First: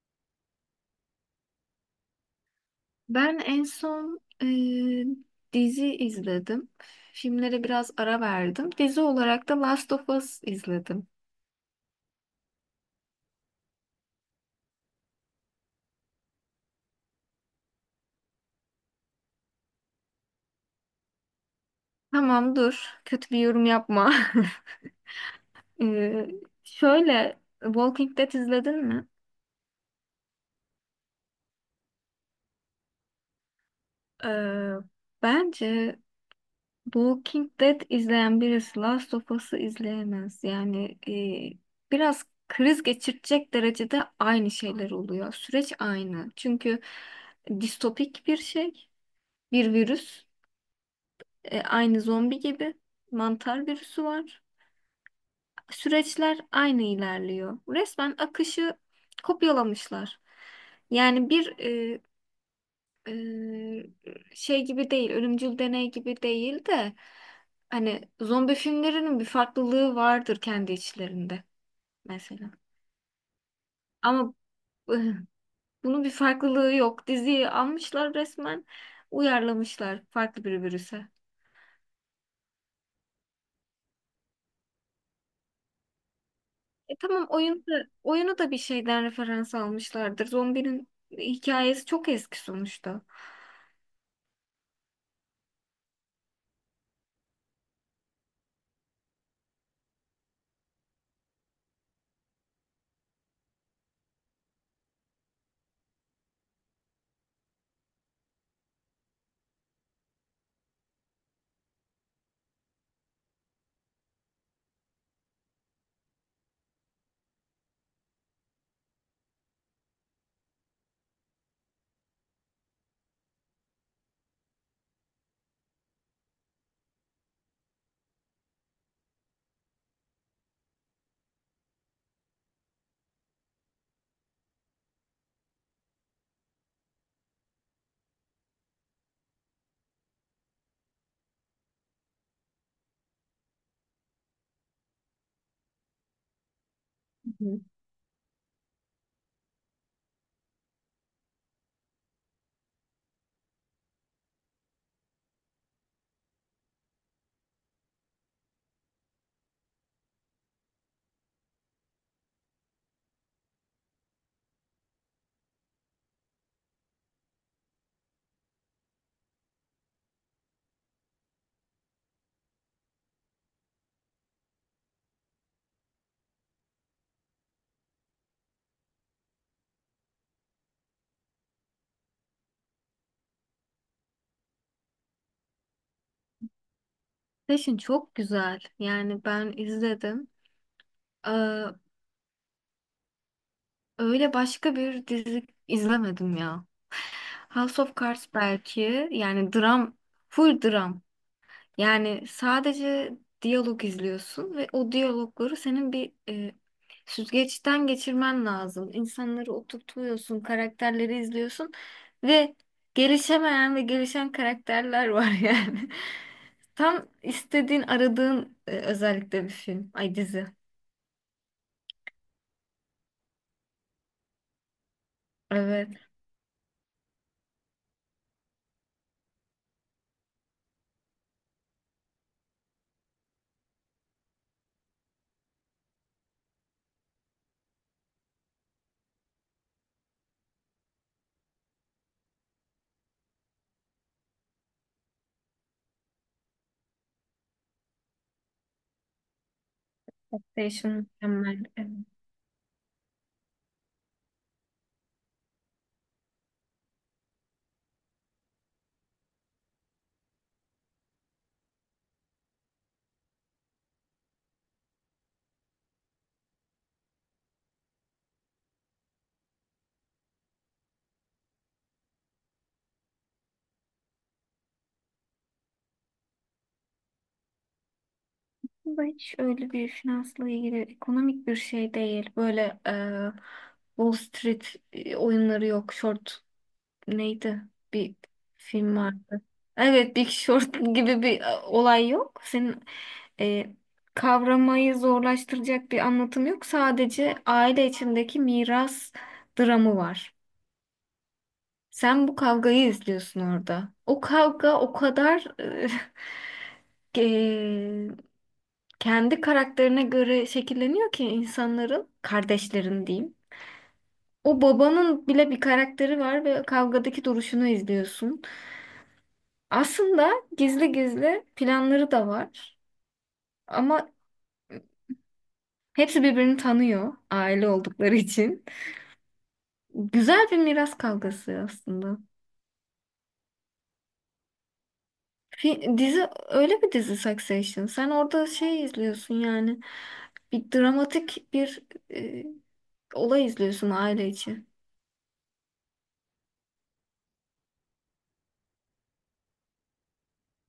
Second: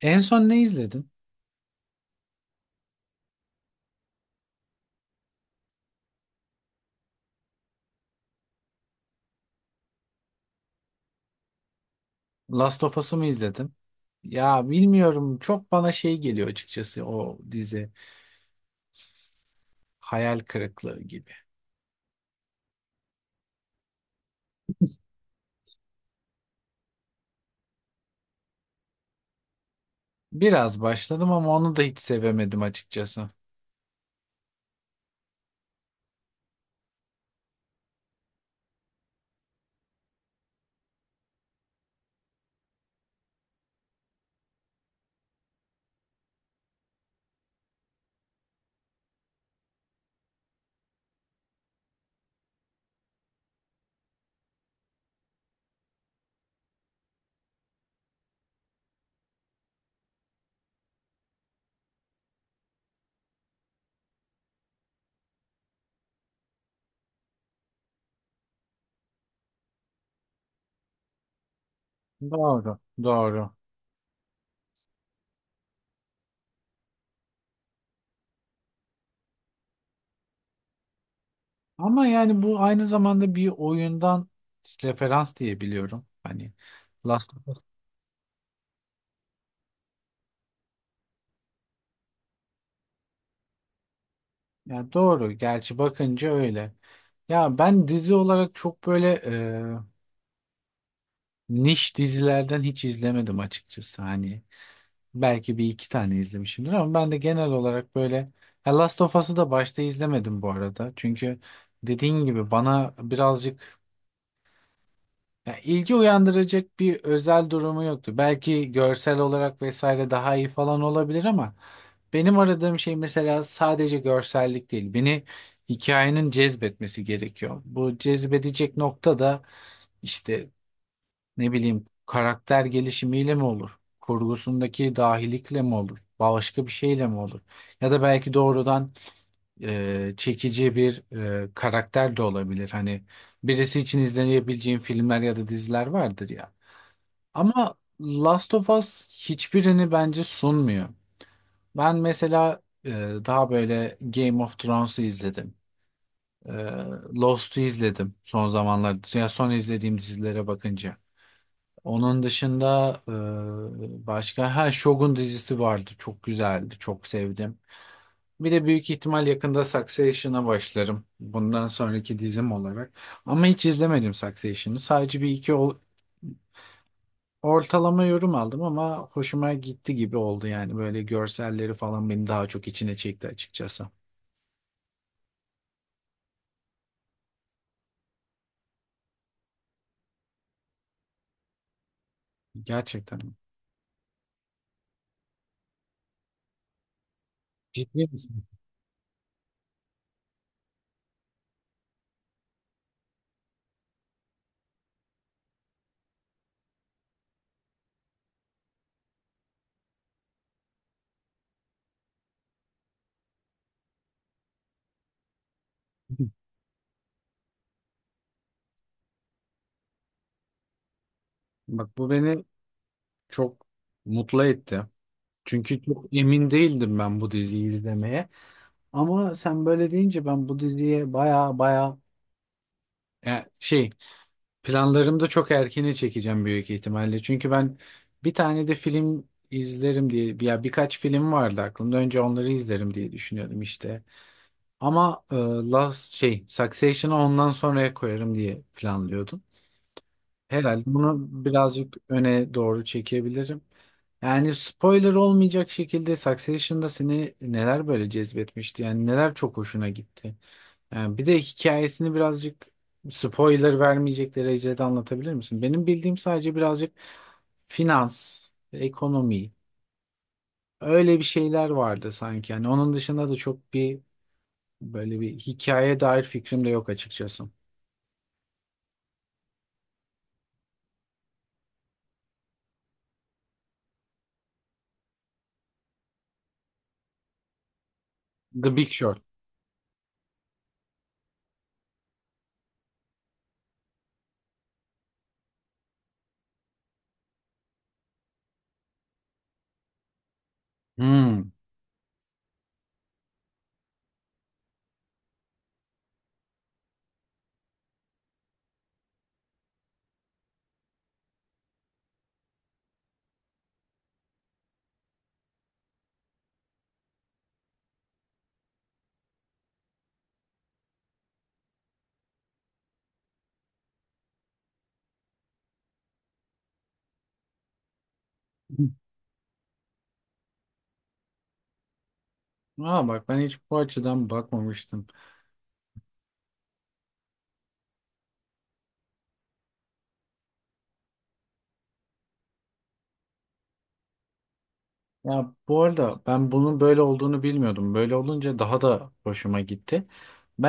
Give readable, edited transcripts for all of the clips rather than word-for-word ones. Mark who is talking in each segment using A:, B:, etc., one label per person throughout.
A: En son ne izledin?
B: Ben en son dizi izledim. Filmlere biraz ara verdim. Dizi olarak da Last of Us izledim.
A: Last of Us'ı mı izledin? Ya bilmiyorum, çok bana şey geliyor açıkçası. O dizi hayal kırıklığı gibi.
B: Tamam dur. Kötü bir yorum yapma. E, Şöyle Walking Dead izledin mi?
A: Biraz başladım ama onu da hiç sevemedim açıkçası.
B: E, Bence Walking Dead izleyen birisi Last of Us'ı izleyemez. Yani biraz kriz geçirecek derecede aynı şeyler oluyor. Süreç aynı. Çünkü distopik bir şey, bir virüs. Aynı zombi gibi mantar virüsü var. Süreçler aynı ilerliyor. Resmen akışı kopyalamışlar. Yani şey gibi değil, ölümcül deney gibi değil de hani zombi filmlerinin bir farklılığı vardır kendi içlerinde mesela.
A: Doğru, doğru.
B: Ama e, bunun bir farklılığı yok. Diziyi almışlar resmen uyarlamışlar farklı bir virüse.
A: Ama yani bu aynı zamanda bir oyundan referans diye biliyorum. Hani
B: E tamam
A: Last of Us.
B: oyunu da bir şeyden referans almışlardır. Zombinin hikayesi çok eski sonuçta.
A: Ya doğru, gerçi bakınca öyle. Ya ben dizi olarak çok böyle niş dizilerden hiç izlemedim açıkçası. Hani belki bir iki tane izlemişimdir ama ben de genel olarak böyle. Ya Last of Us'ı da başta izlemedim bu arada. Çünkü dediğin gibi bana birazcık ya ilgi uyandıracak bir özel durumu yoktu. Belki görsel olarak vesaire daha iyi falan olabilir ama benim aradığım şey mesela sadece görsellik değil. Beni hikayenin cezbetmesi gerekiyor. Bu cezbedecek nokta da işte ne bileyim, karakter gelişimiyle mi olur? Kurgusundaki dahilikle mi olur? Başka bir şeyle mi olur? Ya da belki doğrudan çekici bir karakter de olabilir. Hani birisi için izlenebileceğin filmler ya da diziler vardır ya.
B: Hı.
A: Ama Last of Us hiçbirini bence sunmuyor. Ben mesela daha böyle Game of Thrones'u izledim. E, Lost'u izledim son zamanlarda. Ya son izlediğim dizilere bakınca. Onun dışında başka ha Shogun dizisi vardı. Çok güzeldi. Çok sevdim. Bir de büyük ihtimal yakında Succession'a başlarım. Bundan sonraki dizim olarak. Ama hiç izlemedim Succession'ı. Sadece bir iki ortalama yorum aldım ama hoşuma gitti gibi oldu yani. Böyle görselleri falan beni daha çok içine çekti açıkçası.
B: Passion çok güzel. Yani ben izledim. Ee,
A: Gerçekten.
B: öyle başka bir dizi izlemedim ya. House of
A: Ciddi
B: Cards
A: misin?
B: belki yani dram, full dram. Yani sadece diyalog izliyorsun ve o diyalogları senin bir süzgeçten geçirmen lazım. İnsanları oturtuyorsun, karakterleri izliyorsun ve gelişemeyen ve gelişen karakterler var yani. Tam istediğin, aradığın özellikle bir film. Ay dizi.
A: Bak bu beni çok mutlu etti. Çünkü çok
B: Evet.
A: emin değildim ben bu diziyi izlemeye. Ama sen böyle deyince ben bu diziye baya baya ya şey, planlarımda çok erkene çekeceğim büyük ihtimalle. Çünkü ben bir tane de film izlerim diye ya, birkaç film vardı aklımda. Önce onları izlerim diye düşünüyordum işte. Ama e, Last şey Succession'ı ondan sonraya koyarım diye planlıyordum. Herhalde
B: Taxation
A: bunu
B: mükemmel. Evet.
A: birazcık öne doğru çekebilirim. Yani spoiler olmayacak şekilde Succession'da seni neler böyle cezbetmişti? Yani neler çok hoşuna gitti? Yani bir de hikayesini birazcık spoiler vermeyecek derecede anlatabilir misin? Benim bildiğim sadece birazcık finans, ekonomi, öyle bir şeyler vardı sanki. Yani onun dışında da çok bir, böyle bir hikaye dair fikrim de yok açıkçası.
B: Bu hiç öyle bir finansla ilgili ekonomik bir şey değil. Böyle Wall Street oyunları yok, short. Neydi? Bir
A: The Big
B: film
A: Short.
B: vardı. Evet, Big Short gibi bir olay yok. Senin e, kavramayı zorlaştıracak bir anlatım yok. Sadece aile içindeki miras dramı var.
A: Hmm.
B: Sen bu kavgayı izliyorsun orada. O kavga o kadar e, e, kendi karakterine göre şekilleniyor ki insanların, kardeşlerin diyeyim. O babanın bile bir karakteri var ve kavgadaki duruşunu izliyorsun. Aslında gizli gizli planları da var ama hepsi birbirini tanıyor aile oldukları için. Güzel bir miras kavgası aslında.
A: Aa, bak ben hiç bu açıdan bakmamıştım.
B: Dizi öyle bir dizi Succession. Sen orada şey izliyorsun yani bir dramatik bir e, olay izliyorsun aile için.
A: Ya bu arada ben bunun böyle olduğunu bilmiyordum. Böyle olunca daha da hoşuma gitti.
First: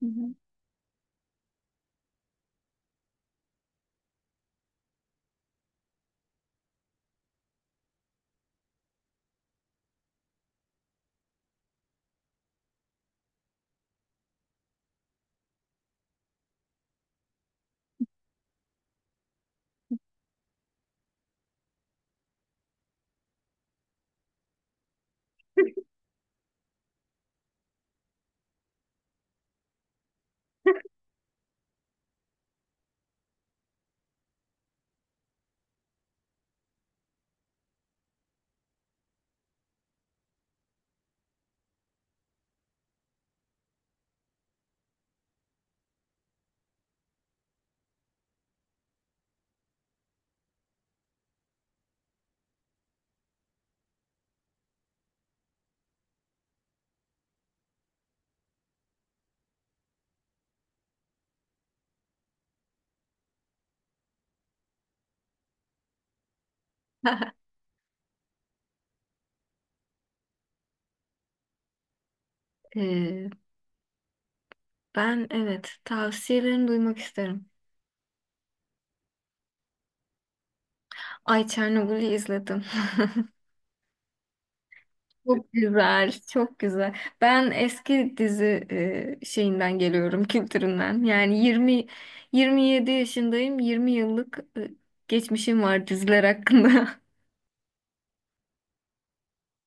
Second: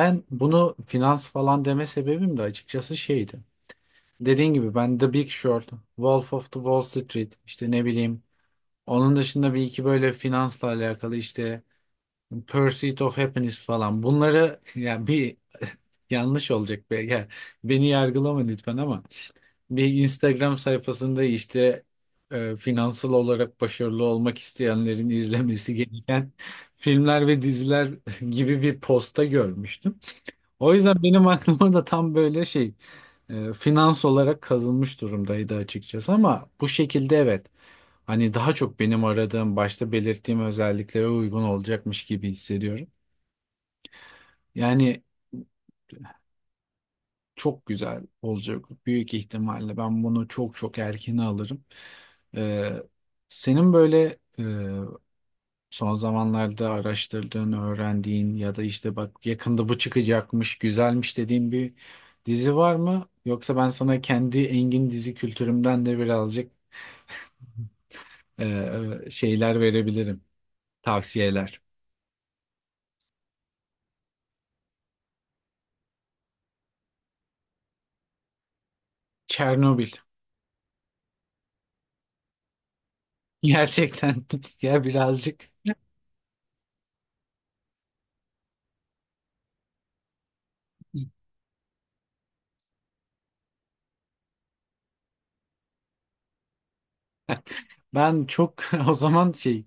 B: Hı hı.
A: bunu finans falan deme sebebim de açıkçası şeydi. Dediğin gibi ben The Big Short, Wolf of the Wall Street, işte ne bileyim. Onun dışında bir iki böyle finansla alakalı, işte Pursuit of Happiness falan. Bunları yani bir yanlış olacak be. Yani beni yargılama lütfen ama bir Instagram sayfasında işte finansal olarak başarılı olmak isteyenlerin izlemesi gereken filmler ve diziler gibi bir posta görmüştüm. O yüzden benim aklıma da tam böyle şey, finans olarak kazınmış durumdaydı açıkçası ama bu şekilde, evet. Hani daha çok benim aradığım, başta belirttiğim özelliklere uygun olacakmış gibi hissediyorum. Yani çok güzel olacak büyük ihtimalle. Ben bunu çok çok erken alırım. Ee, Senin böyle son zamanlarda araştırdığın, öğrendiğin ya da işte bak yakında bu çıkacakmış, güzelmiş dediğin bir dizi var mı? Yoksa ben sana kendi engin dizi kültürümden de birazcık şeyler verebilirim, tavsiyeler.
B: E, ben evet tavsiyelerini duymak isterim.
A: Çernobil.
B: Ay Çernobil'i izledim.
A: Gerçekten. Ya birazcık.
B: Çok güzel, çok güzel. Ben eski dizi şeyinden geliyorum, kültüründen. Yani 20, 27 yaşındayım. 20 yıllık geçmişim var diziler hakkında.
A: Ben çok o zaman şey,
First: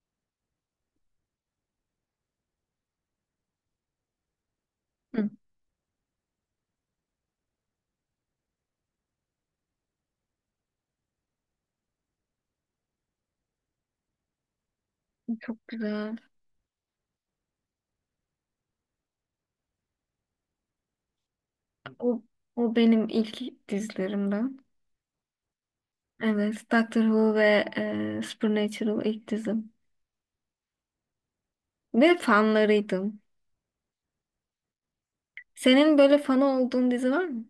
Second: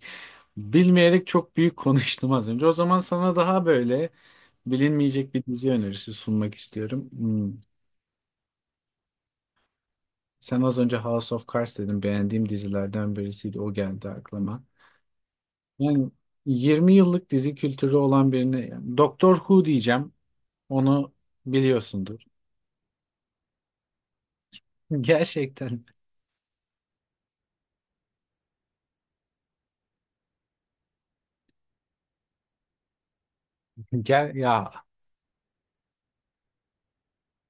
A: bilmeyerek çok büyük konuştum az önce. O zaman sana daha böyle
B: Hı.
A: bilinmeyecek bir dizi önerisi sunmak istiyorum. Hmm. Sen az önce House of Cards dedin. Beğendiğim dizilerden birisiydi. O geldi aklıma.
B: Çok
A: Yani
B: güzel.
A: 20 yıllık dizi kültürü olan birine yani Doctor Who diyeceğim. Onu biliyorsundur.
B: O o benim ilk dizilerimden.
A: Gerçekten.
B: Evet, Doctor Who ve Supernatural ilk dizim. Ve fanlarıydım.
A: Ger ya
B: Senin böyle fanı olduğun dizi var mı?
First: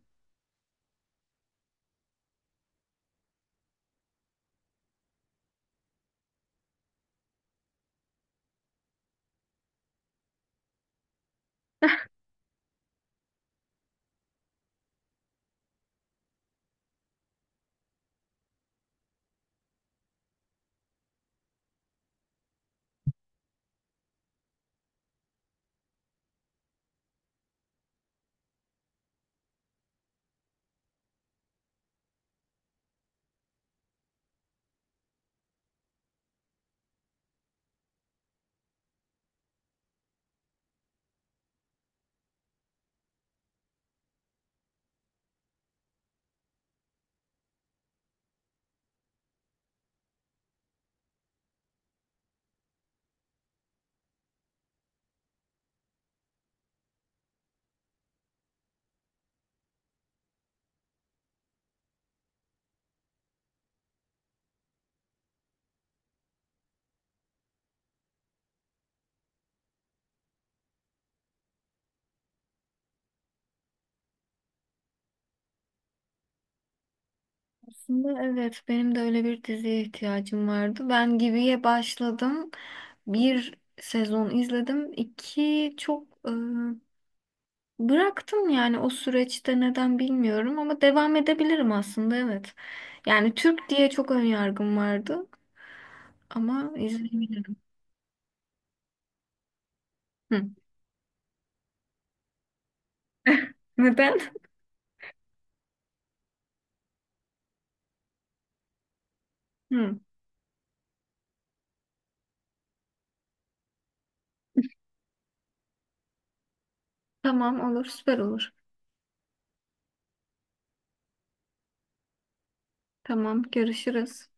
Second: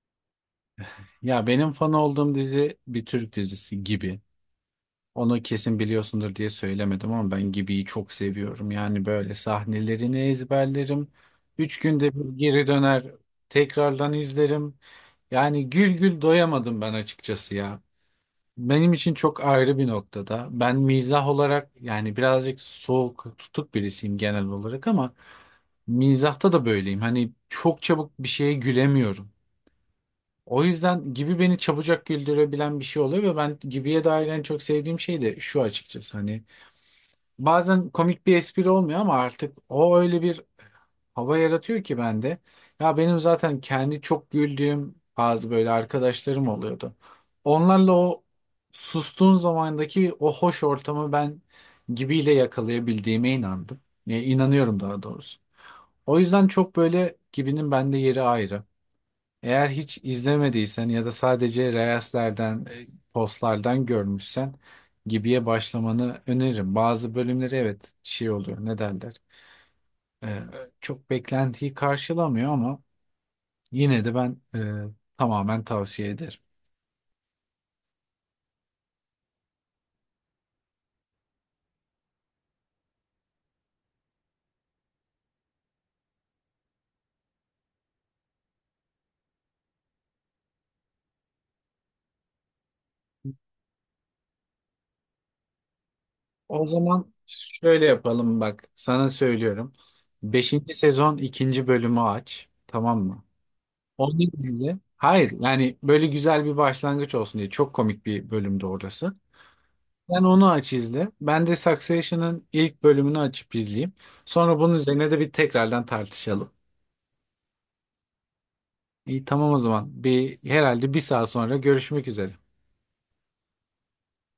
A: Ya benim fan olduğum dizi bir Türk dizisi, Gibi. Onu kesin biliyorsundur diye söylemedim ama ben Gibi'yi çok seviyorum. Yani böyle sahnelerini ezberlerim. Üç günde bir geri döner, tekrardan izlerim. Yani gül gül doyamadım ben açıkçası ya. Benim için çok ayrı bir noktada. Ben mizah olarak yani birazcık soğuk, tutuk birisiyim genel olarak ama mizahta da böyleyim. Hani çok çabuk bir şeye gülemiyorum. O yüzden Gibi beni çabucak güldürebilen bir şey oluyor ve ben Gibi'ye dair en çok sevdiğim şey de şu açıkçası, hani bazen komik bir espri olmuyor ama artık o öyle bir hava yaratıyor ki bende. Ya benim zaten kendi çok güldüğüm bazı böyle arkadaşlarım oluyordu. Onlarla o sustuğun zamandaki o hoş ortamı ben Gibi'yle yakalayabildiğime inandım. Ya, inanıyorum daha doğrusu. O yüzden çok böyle Gibi'nin bende yeri ayrı. Eğer hiç izlemediysen ya da sadece reelslerden, postlardan görmüşsen Gibi'ye başlamanı öneririm. Bazı bölümleri evet şey oluyor, ne derler. E, Çok beklentiyi karşılamıyor ama yine de ben tamamen tavsiye ederim.
B: Aslında evet benim de öyle bir diziye ihtiyacım vardı. Ben Gibi'ye başladım. Bir sezon izledim. İki çok bıraktım yani o süreçte neden bilmiyorum ama devam edebilirim aslında evet. Yani Türk diye çok ön yargım vardı
A: O
B: ama
A: zaman
B: izleyebilirim.
A: şöyle yapalım, bak sana söylüyorum.
B: Hı.
A: Beşinci sezon ikinci bölümü aç, tamam mı?
B: Neden?
A: Onu izle. Hayır yani böyle güzel bir başlangıç olsun diye, çok komik bir bölümde orası.
B: Hı.
A: Sen onu aç izle. Ben de Succession'ın ilk bölümünü açıp izleyeyim. Sonra bunun üzerine de bir tekrardan tartışalım.
B: Tamam olur süper olur.
A: İyi, tamam o zaman. Bir herhalde bir saat sonra görüşmek üzere.
B: Tamam görüşürüz.